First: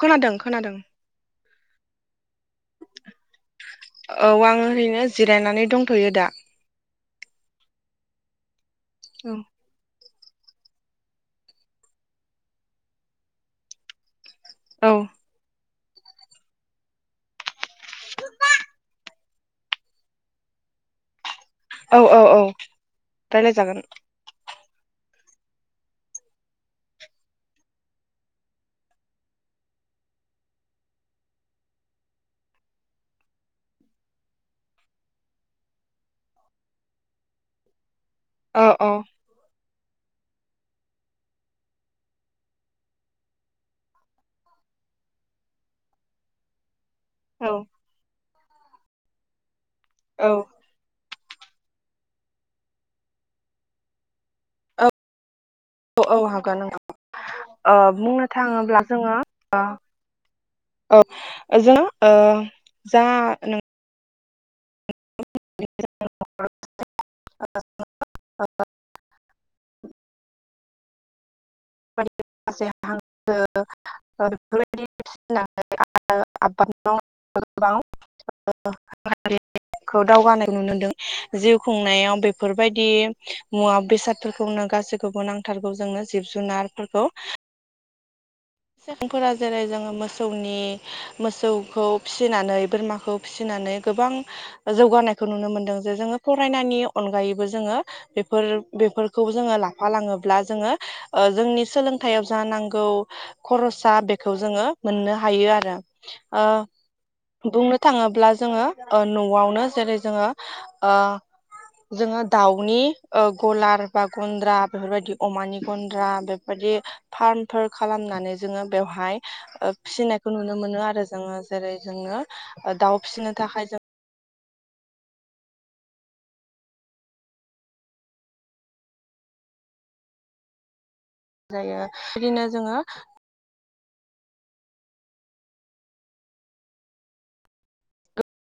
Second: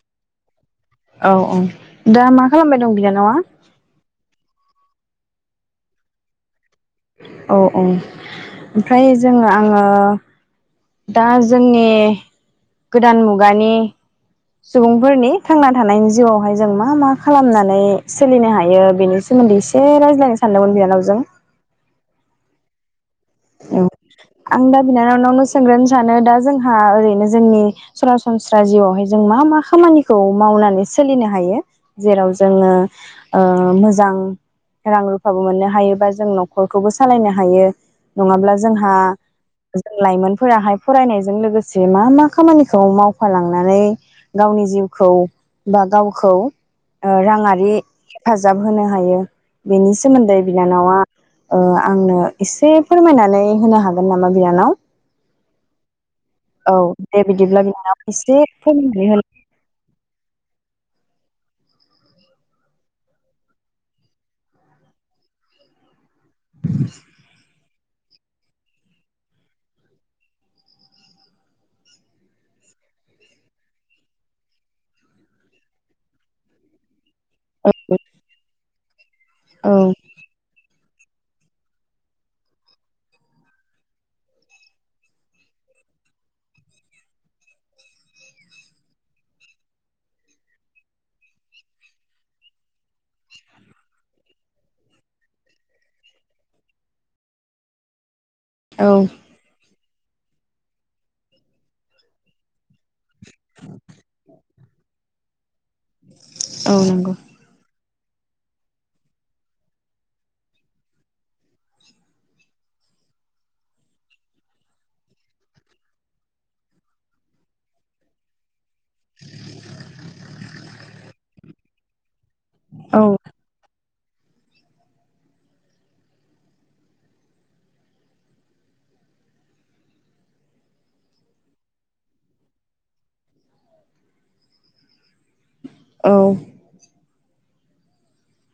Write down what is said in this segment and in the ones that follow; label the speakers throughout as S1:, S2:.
S1: खोनादों खोनादों
S2: औ औ दा मा खालामबाय दं बिनानावा
S1: औ आं ओरैनो जिरायनानै दंथ'यो दा
S2: औ औ ओमफ्राय जोङो आङो दा जोंनि गोदान मुगानि
S1: औ
S2: सुबुंफोरनि थांनानै थानायनि जिउआवहाय जों मा मा खालामनानै सोलिनो हायो बेनि सोमोन्दै एसे रायज्लायनो सानदोंमोन बिनानावजों
S1: औ औ औ रायज्लाय
S2: औ
S1: जागोन
S2: आं दा बिनानानावनो सोंग्रो सानो दा जोंहा ओरैनो जोंनि सरासनस्रा जिउआवहाय जों मा मा खामानिखौ मावनानै सोलिनो हायो जेराव जोङो मोजां रां रुफाबो मोननो हायो बा जों न'खरखौबो सालायनो हायो नङाब्ला
S1: औ औ
S2: जोंहा ज लाइमोनफोराहाय फरायनायजों लोगोसे मा मा खामानिखौ मावफालांनानै गावनि जिउखौ बा गावखौ ओ
S1: औ
S2: राङारि हेफाजाब होनो हायो बेनि
S1: औ
S2: सोमोन्दै बिनानावा ओ आंनो एसे फोरमायनानै होनो हागोन नामा? बिनानाव
S1: औ हागोन
S2: औ
S1: नोंथां
S2: दे बिदिब्ला
S1: ओ
S2: बिनानाव
S1: बुंनो
S2: एसे
S1: थाङोब्ला
S2: फंनैसो
S1: जोङो
S2: होन
S1: औ ओ जोंहा जा नों [unintelligible] [unintelligible] [unintelligible] माखासे हांसो बेफोरबायदि फिनानै आबाद गोबांखौ
S2: औ
S1: दावगानाय नुनो मोन्दों। जिउ खुंनायाव बेफोरबायदि मुवा बेसादफोरखौनो गासैखौबो नांथारगौ जोंनो जिब जु जुनारफोरखौ सुबुंफोरा जेरै जोङो मोसौनि मोसौखौ फिसिनानै बोरमाखौ फिसिनानै गोबां जौगानायखौ नुनो मोनदों जे जोङो फरायनायनि अनगायैबो जोङो। बेफोर
S2: औ
S1: बेफोरखौ जोङो ला फालाङोब्ला जोङो ओ जोंनि सोलोंथाइयाव जा नांगौ खरसा बेखौ जोङो मोननो हायो आरो आ
S2: औ नंगौ।
S1: बुंनो थाङोब्ला जोङो न'आवनो जेरै जोङो ओ जोङो दाउनि गलार बा गुन्द्रा बेफोरबायदि अमानि गन्द्रा बेफोरबायदि फार्मफोर खालामनानै जोङो बेवहाय फिसिनायखौ नुनो मोन मोनो आरो जोङो जेरै जोङो दाउ
S2: औ
S1: फिसिनो थाखाय जों जायो बिदिनो जोङो
S2: औ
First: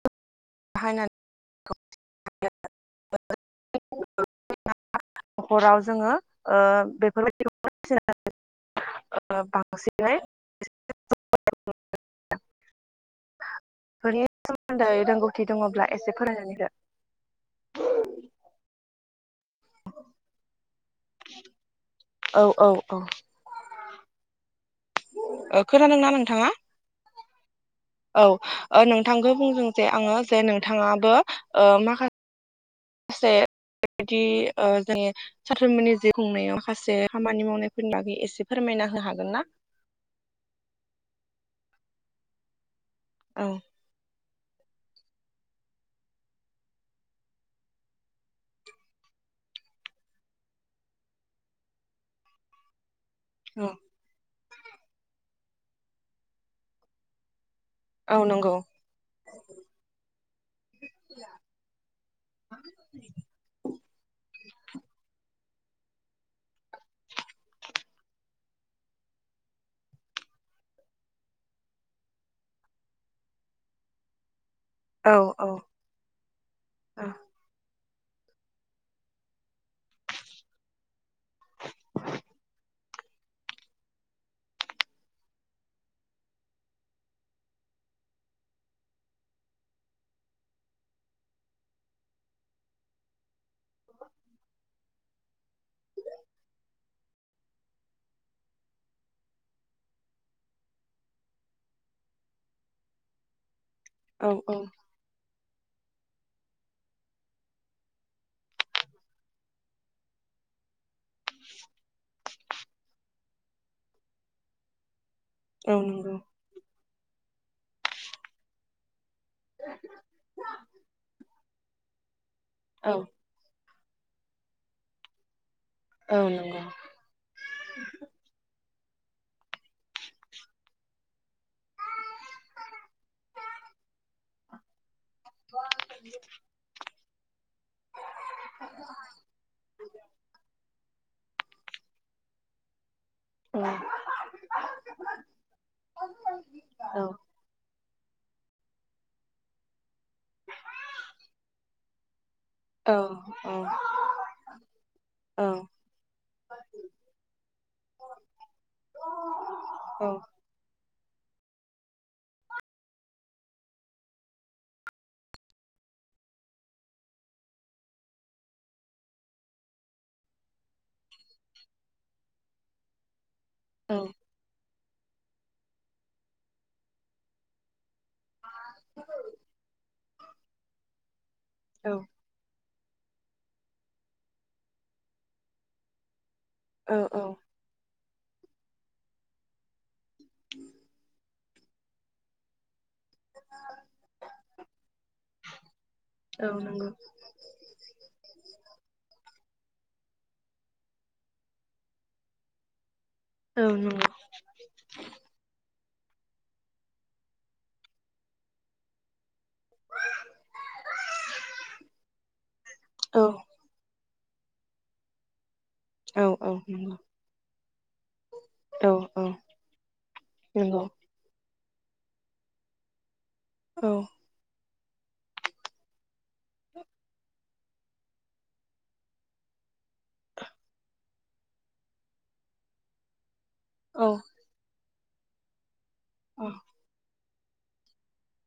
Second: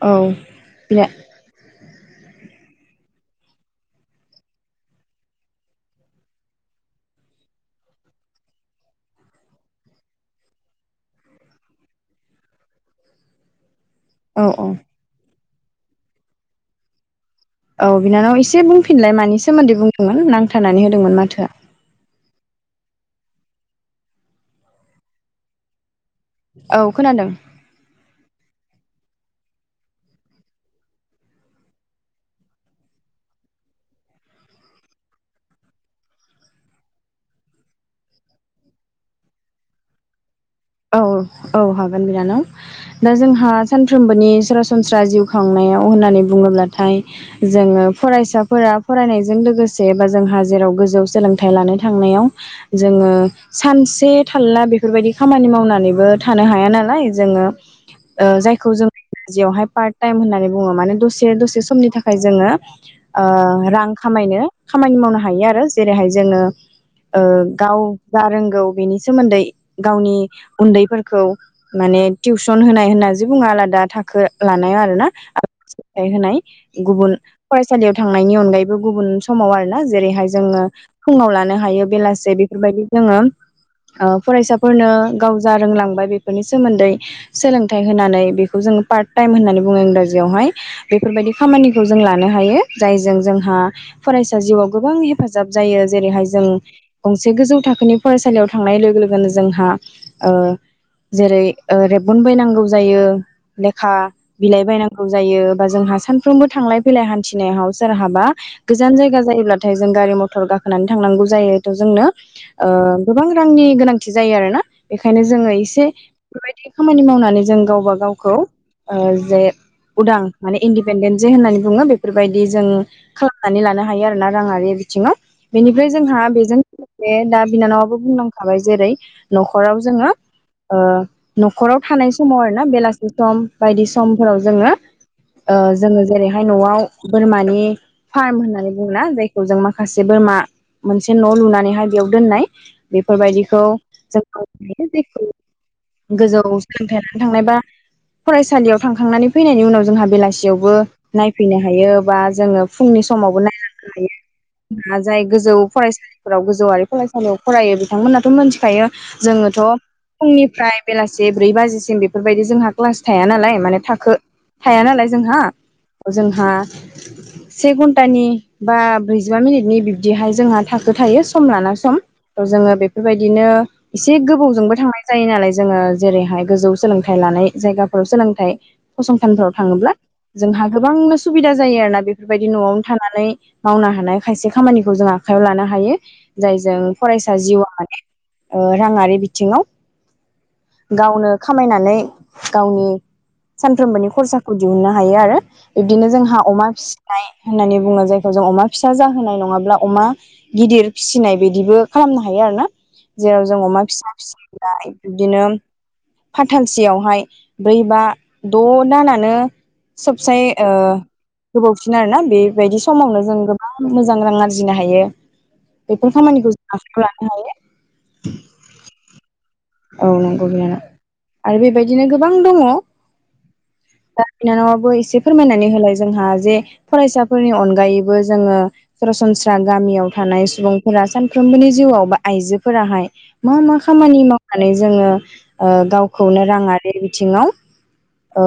S2: औ बिलाय
S1: [unintelligible] हराव जोङो बेफोरबायदि बांसिनै माने
S2: औ औ
S1: सोमोन्दै रोंगौथि गौथि दङब्ला एसे फरायनानै हो
S2: औ बिनानाव एसे बुंफिनलाय मानि सोमोन्दै बुंदोंमोन नांथारनानै होदोंमोन माथोआ
S1: औ औ औ खोनादोंना ना नोंथां। थाङा
S2: औ खोनादों
S1: औ नोंथांखौ बुंदों जे आङो जे नोंथाङाबो ओ माखासे खासे बेबायदि जोंनि सानफ्रोमबोनि जिउ खुंनायाव माखासे खामानि मावनायफोरनि बागै एसे फोरमायना हो हागोन ना?
S2: औ औ हागोन बिनानाव दा
S1: औ
S2: जोंहा सानफ्रोमबोनि सरासनस्रा सनस्रा जिउ खांनायाव होननानै बुङोब्लाथाय जोङो फरायसाफोरा फरायनायजों लोगोसे बा जोंहा जेराव गोजौ सोलोंथाइ लानो थांनायाव जोङो-
S1: औ
S2: सानसे थालना बेफोरबायदिख खामानि मावनानैबो थानो हाया नालाय जोङो
S1: औ
S2: ओ
S1: नंगौ
S2: जायखौ जों जियावहाय पार्ट टाइम होननानै बुङो माने दसे दसे समनि थाखाय जोङो रां खामायनो खामानि मावनो हायो आरो। जेरैहाय जोङो ओ गाव जा रोंगौ बेनि सोमोन्दै- गावनि उन्दैफोरखौ माने टिउसन होनाय होननासो बुङो आलादा थाखो लानायाव आरोना
S1: औ औ
S2: थाय होनाय
S1: औ
S2: गुबुन फरायस सालियाव थांनायनि अनगायैबो गुबुन समाव आरोना जेरैहाय जोङो फुङाव लानो हायो बेलासे बेफोरबायदि जोङो ओ फरायसा फोरनो गाव जा रोंलांबाय बेफोरनि सोमोन्दै सोलोंथाइ होनानै बेखौ जोङो पार्ट टाइम होननानै बुङो इंराजियावहाय बेफोरबायदि खामानिखौ जों लानो हायो जायजों जोंहा फरायसा जिउआव गोबां हेफाजाब जायो जेरैहाय जों गंसे गोजौ थाखोनि फरायसालियाव थांनाय लोगो लोगोनो जों हा ओ जेरै ओ रेबगन बायनांगौ जायो। लेखा
S1: औ औ
S2: बिलाइ बायनांगौ जायो। बा जोंहा सानफ्रोमबो थांलाय फैलाय हानथिनायाव सोरहाबा गोजान जायगा जायगाथाय जों गारि मटर गाखोनानै थांनांगौ जायो थ जोंनो ओ गोबां रांनि गोनांथि जा जायो आरोना बेख ओंखायनो जोङो
S1: औ
S2: एसे
S1: नंगौ
S2: बेफोरबायदि खामानि मावनानै जों गावबा गावखौ ओ जे उदां माने इन्दिपेन्डेन्ट जे होननानै बुङो बेफोर बायदि जों
S1: औ
S2: खालामनानै लानो हा हाइ आरो ना रांयारि बिथिङाव बेनिफ्राय
S1: औ
S2: जोंहा बेजों
S1: नंगौ
S2: लोगोसे दा बिनानावआबो बुंनांखाबाय जेरै- नख'राव जोङो ओ नख'राव थानाय समाव आरोना बेलासि सम बायदि समफोराव जोङो ओ जोङो जेरैहाय नआव बोरमानि फार्म होननानै बुङो ना जायखौ जों माखासे बोरमा मोनसे न लुनानैहाय बेयाव दोननाय
S1: औ
S2: बेफोरबायदिखौ जोंखौ जेखौ गोजौ
S1: औ
S2: सोलोंथाइनानै थांनायबा फरायसालियाव थांखांनानै फैनायनि उनाव जोंहा बेलासियावबो नायफैनो हायो। बास जोङो फुंनि समावबो नायनांगायो जाय
S1: औ
S2: गोजौ फरायसालिफोराव गोजौवारि फरायसालियाव फरायो बिथांमोनाथ मोनथिखायो। जोङोथ
S1: औ
S2: फुंनिफ्राय जा बेलासे ब्रै बाजिसिम बेफोरबादि जोंहा क्लास थाया नालाय माने थाखो थाया नालाय जोंहा जोंहा से घन्टानि बा ब्रैजिबा मिनिटनि बिबदिहाय जोंहा थाखो थायो सम लाना सम ओ जोङो बेफोरबादि बिदिनो एसे गोबावजोंबो थांनाय जायो नालाय जोङो जेरैहाय गोजौ सोलोंथाइ लानाय जायगाफोराव सोलोंथाइ फसंथानफोराव थाङोब्ला जोंहा गोबांनो स सुबिदा जायो आरो
S1: औ
S2: ना बेफोरबायदि नआवनो थानानै मावनो हानाय खायसे खामानिखौ जों आखाइायाव लानो हायो जायजों
S1: औ
S2: फरायसा जिउआ माने ओ राङारि बिथिङाव गावनो खामायनानै गावनि सानफ्रोमबोनि खरसाखौ दिहुननो हायो आरो बिब्दिनो जोंहा
S1: औ
S2: अमा
S1: नंगौ औ नंगौ
S2: फिसिनाय होननानै बुङो जायखौ जों अमा फिसा जाहोनाय नङाब्ला अमा गिदिर फिसिनाय बिदिबो खालामनो हायो आरो ना जेराव जों अमा फिसा
S1: औ
S2: फिसिनाय बिदिनो फाथालसेयावहाय ब्रै बा द' दानानो सबसाय ओ गोबावसिन आरोना बेबायदि समावनो जों गोबां मोजां रां आरजिनो हायो बेफोर
S1: औ नंगौ औ नंगौ औ
S2: खामानिखौ जों आखायाव लानो हायो [unintelligible]
S1: औ औ
S2: औ नंगौ बिनानाव आरो बेबायदिनो गोबां दङ दा बिनानावआ बो एसे फोरमायनानै होलाय जोंहा जे फरायसाफोरनि अनगायैबो जोङो सरासनस्रा गामियाव थानाय सुबुंफोरा सानफ्रोमबोनि जिउआव बा आइजोफोराहाय मा मा खामानि माव नानै जोङो ओ गावखौनो राङारि बिथिङाव ओ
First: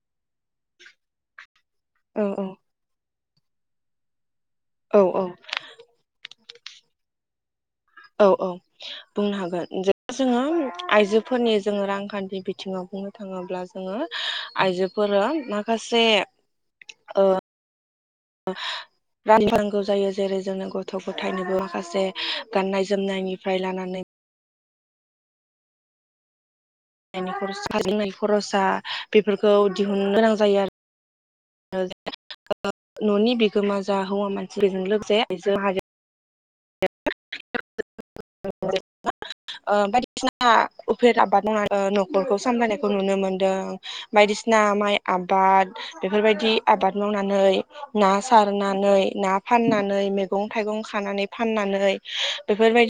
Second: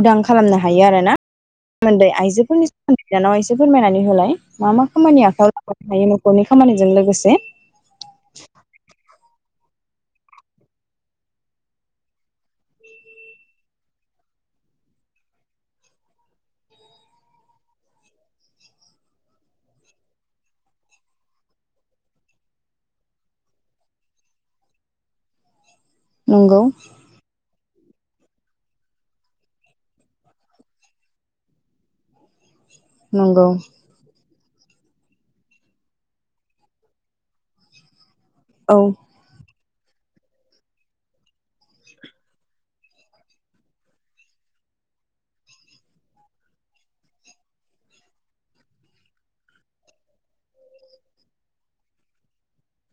S2: उदां खालामनो हायो आरोना सोमोन्दै आइजोफोरनि सोमोन्दै बिनानावा एसे फोरमायनानै होलाय मा मा खामानि आखायाव लानो हायो नखरनि खामानिजों लोगोसे
S1: औ औ बुंनो हागोन जेब्ला जोङो आइजोफोरनि जोङो रांखान्थि बिथिङाव बुंनो थाङोब्ला जोङो आइजोफोरा माखासे ओ रा नांगौ जायो जेरै जोङो गथ' गथायनोबो माखासे गाननाय जोमनायनिफ्राय लानानै
S2: नंगौ
S1: [unintelligible] खरसा लोंनायनि खरसा बेफोरखौ दिहुननो गोनां जायो आरो ओ ओ न'नि
S2: नंगौ
S1: बिगोमा जा हौवा मानसि बेजों लोगोसे आइजो माहारिया आबो
S2: औ
S1: [unintelligible] ओ बायदिसिना उफेरा आबाद मावनानै न'खरखौ सामलायनायखौ नुनो मोनदों बायदिसिना माइ आबाद बेफोरबायदि आबाद मावनानै ना सारनानै ना फाननानै मैगं थाइगं खानानै फाननानै बेफोरबायदि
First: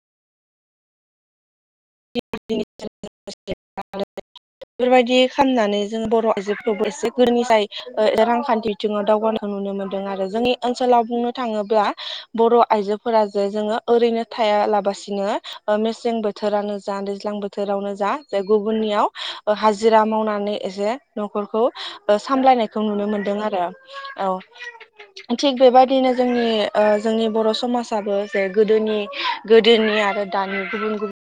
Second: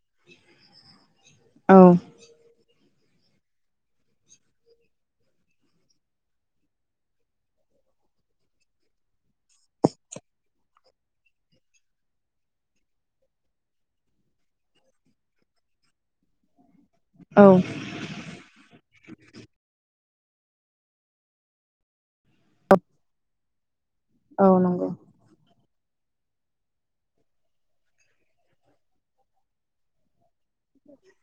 S2: [inaudible]
S1: [unintelligible] [unintelligible] बेफोरबायदि खालामनानै जों बर आइजोफोरखौबो एसे गोरों जायो ओ रांखान्थि बिथिङाव दावगानायखौ नुनो मोनदों आरो जोंनि ओनसोलाव बुंनो थाङोब्ला बर आइजोफोरा जे जोङो ओरैनो थायालाबसिनो ओ मेसें बोथोरानो जा दैज्लां
S2: औ
S1: बोथोरावनो जा जे गुबुननियाव ओ हाजि रा मावनानै एसे नखरखौ ओ सामलायनायखौ नुनो मोनदों आरो औ थिग बेबायदि बिदिनो जोंनि ओ जोंनि बर समाजाबो जे गोदोनि गोदोनि आरो दानि गुबुन गुबुन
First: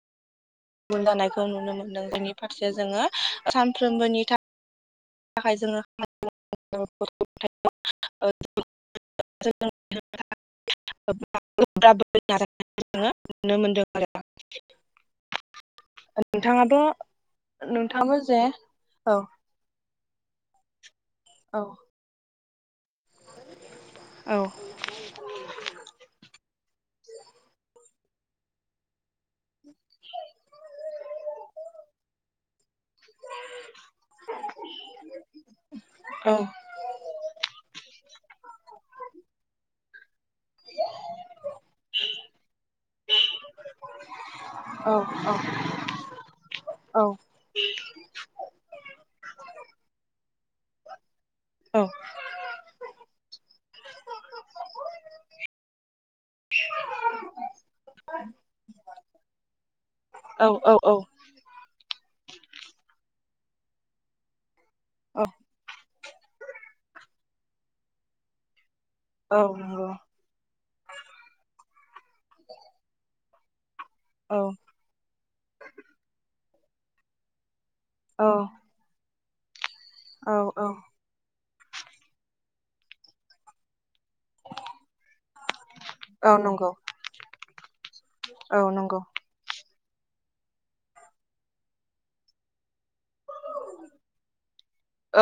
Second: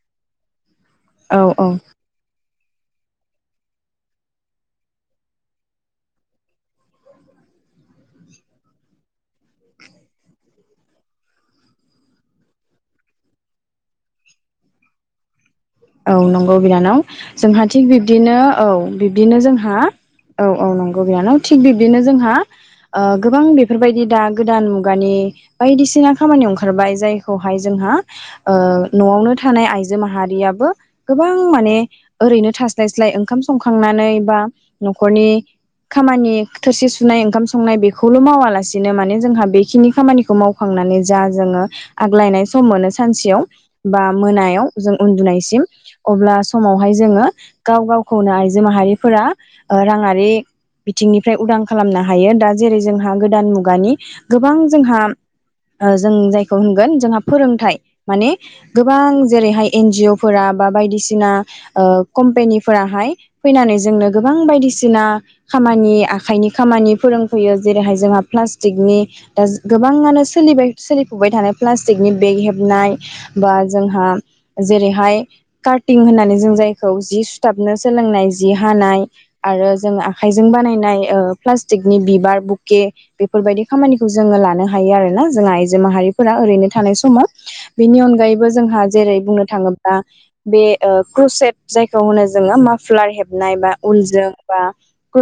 S1: गुबुन
S2: औ
S1: जानायखौ
S2: औ
S1: नुनो मोनदों जोंनि फारसे जोङो सानफ्रोमबोनि थाखाय थाखाय जोङो [unintelligible]
S2: [unintelligible]
S1: [unintelligible] नुनो मोनदों आरो
S2: औ नंगौ
S1: नोंथाङाबो
S2: बिनानाव जोंहा थिग
S1: नोंथाङाबो
S2: बिब्दिनो
S1: जे
S2: औ
S1: औ
S2: बिब्दिनो जोंहा औ औ नंगौ [unintelligible] नंगौ बिनानाव
S1: औ
S2: थिग बिबदिनो जोंहा ओ गोबां बेफोरबायदि दा
S1: औ
S2: गोदान मुगानि बायदिसिना खामानियाव ओंखार खारबाय जायखौहाय जोंहा नआवनो थानाय आइजो माहारियाबो गोबां माने ओरैनो थास स्लाय स्लाय ओंखाम संखांनानै बा नखरनि खामानि
S1: औ
S2: थोरसि सुनाय ओंखाम संनाय बे बेखौल मावालासिनो माने जोंहा बेखिनि खामानिखौ मावखांनानै जा जोङो आग्लायनाय सम मोनो सानसेयाव बा मोनायाव
S1: औ
S2: जों उन्दुनायसिम अब्ला समावहाय
S1: औ
S2: जोङो गाव गावखौनो आइजो माहारि फोरा राङारि बिथिंनि फ्राय उदां खालामनो हायो दा जेरै जोंहा गोदान मुगानि गोबां जोंहा ओ जों जायखौ होनगोन जोंहा फोरोंथाइ माने गोबां जेरैहाय एन जिअ फोरा बायदिसिना ओ कम्पेनि फोराहाय फैनानै जोंनो गोबां बायदिसि सिना खामानि आखाइनि खामानि फोरोंफैयो जेरैहाय जोंहा प्लास टिकनि दा गोबाङानो सोलिबाय सोलिफुबाय थानाय प्लास टिकनि बेग हेबनाय बाज जोंहा जेरैहाय कार्टिं होननानै जों जायखौ जि सुथाब बिनो
S1: औ
S2: सोलोंनाय जि हानाय आरो जों
S1: औ
S2: आखाइजों
S1: औ
S2: बानायनाय ओ प्लास्टिकनि बिबार बुके बेफोरबायदि खामानि खौ जोङो लानो हायो आरोना जोंहा आइजो
S1: औ
S2: माहारिफोरा ओरैनो
S1: नंगौ
S2: थानाय समाव बेनि अनगायैबो
S1: औ नंगौ औ
S2: जोंहा
S1: नंगौ
S2: जेरै बुंनो थाङो दा बे ओ क्रुसेट जायखौ होनो जोङो मा फ्लार हेबनाय बा उलजों बा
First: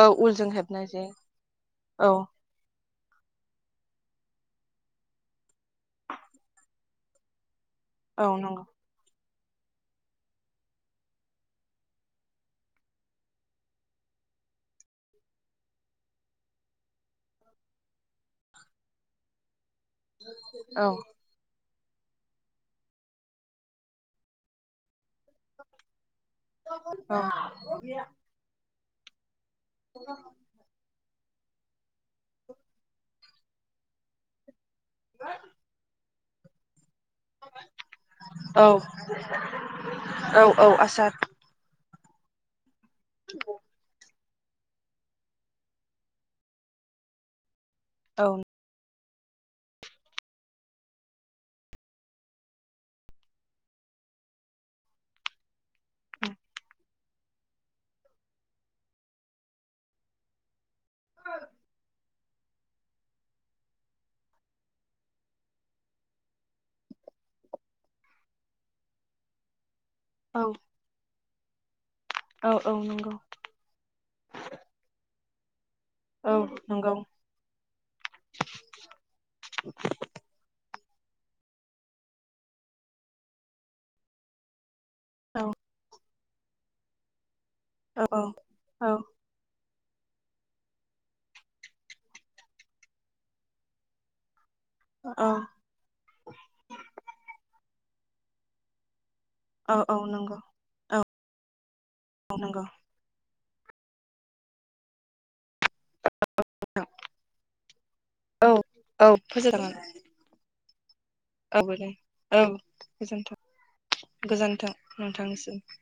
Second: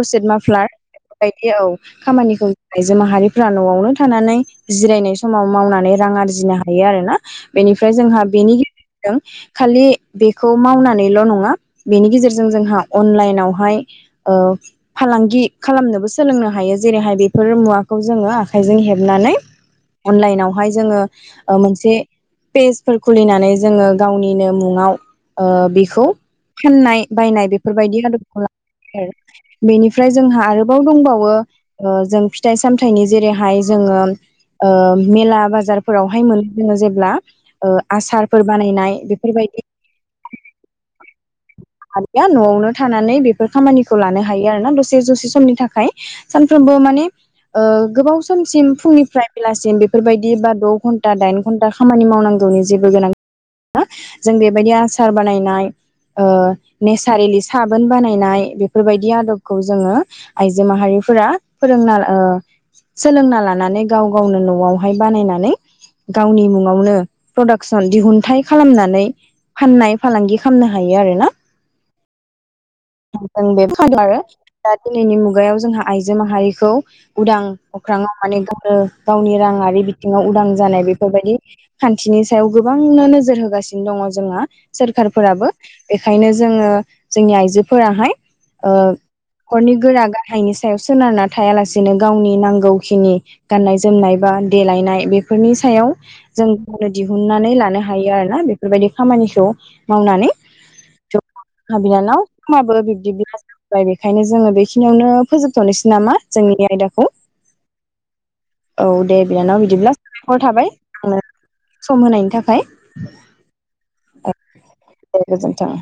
S1: औ
S2: मा
S1: उलजों
S2: फ्लार
S1: हेबनाय जे
S2: बेफोरबायदि औ खामानिखौ आइजो माहारिफोरा न'आवनो थानानै जिरायनाय समाव मावनानै रां आरजिनो हायो आरोना बेनिफ्राय जोंहा
S1: औ
S2: बेनि
S1: नंगौ
S2: गेजेरजों खालि बेखौ मावनानैल' नङा बेनि गेजेरजों जोंहा अनलाइनावहाय ओ फालांगि खालामनोबो सोलोंनो हायो जेरैहाय बेफोर मुवाखौ जोङो आखाइजों हेबनानै अनलाइनाववहाय
S1: औ
S2: जोङो ओ मोनस से पेजफोर खुलिनानै जोङो गावनिनो मुङाव ओ बेखौ फाननाय
S1: औ
S2: बायनाय बेफोरबायदि आदबखौ ला ए बेनिफ्राय जोंहा आरोबाव दंबावो ओ जों फिथाइ सामथाइनि जेरैहाय जोङो ओ मेला बाजारफोराव बेहाय मोनो जेब ब्ला ओ आसारफोर
S1: औ
S2: बानायनाय बेफोरबायदि
S1: औ औ आसार
S2: आख न'वावनो थानानै बेफोर खामानिखौ लानो हायो आरोना दसे दसे समनि थाखाय सानफ्रामबो माने ओ गोबाव
S1: औ
S2: समसिम फुंनि फ्राय बेलासिम बेफोरबायदि बा द' घन्टा दाइन घन्टा खामानि मावनांगौनि जेबो ओ नेसारेलि साबोन बानायनाय बेफोरबायदि आदबखौ जोङो आइजो माहारिफोरा फोरोंना ओ सोलोंना लानानै गाव गावनो न'आवहाय बानायनानै गावनि मुङावनो प्रडाक्सन दिहुनन्थाइ खालामनानै फाननाय फालांगि
S1: औ
S2: खालामनो आरो ना
S1: औ औ नंगौ
S2: जों बेबो आरो दा दिनैनि मुग [unintelligible] याव जोंहा आइजो
S1: औ
S2: माहारिखौ
S1: नंगौ
S2: उदां अख्राङाव माने गावनो गावनि राङारि बिथिङाव उदां जानाय बे फोरबायदि खान्थिनि सायाव गोबांनो नोजोर होगासिनो दङ जोंहा
S1: औ
S2: सोरखारफोराबो बेखायनो जोङो जोंनि आइजो
S1: औ
S2: फोराहाय ओ
S1: औ
S2: खरनि गोरा गाहायनि सायाव सोनारना थायालासेनो गावनि नांगौखिनि गाननाय जोमनाय बा देलायनाय बेफोरनि सायाव जों गावनो दिहुननानै लानो हा हायो आरो ना बेफोरबायदि खामानिखौ
S1: औ औ
S2: मावनानै
S1: नंगौ
S2: [unintelligible]
S1: औ
S2: जोबबाय
S1: नंगौ
S2: बेखायनो जोङो बेखिनियावनो फोजोब थनोसै नामा जोंनि आयदाखौ औ दे बिनानाव बिदिब्ला साबायखर थाबाय आंनो
S1: औबो दे
S2: सम होनायनि
S1: औ
S2: थाखाय
S1: गोजोनथों गोजोनथों
S2: दे गोजोनथों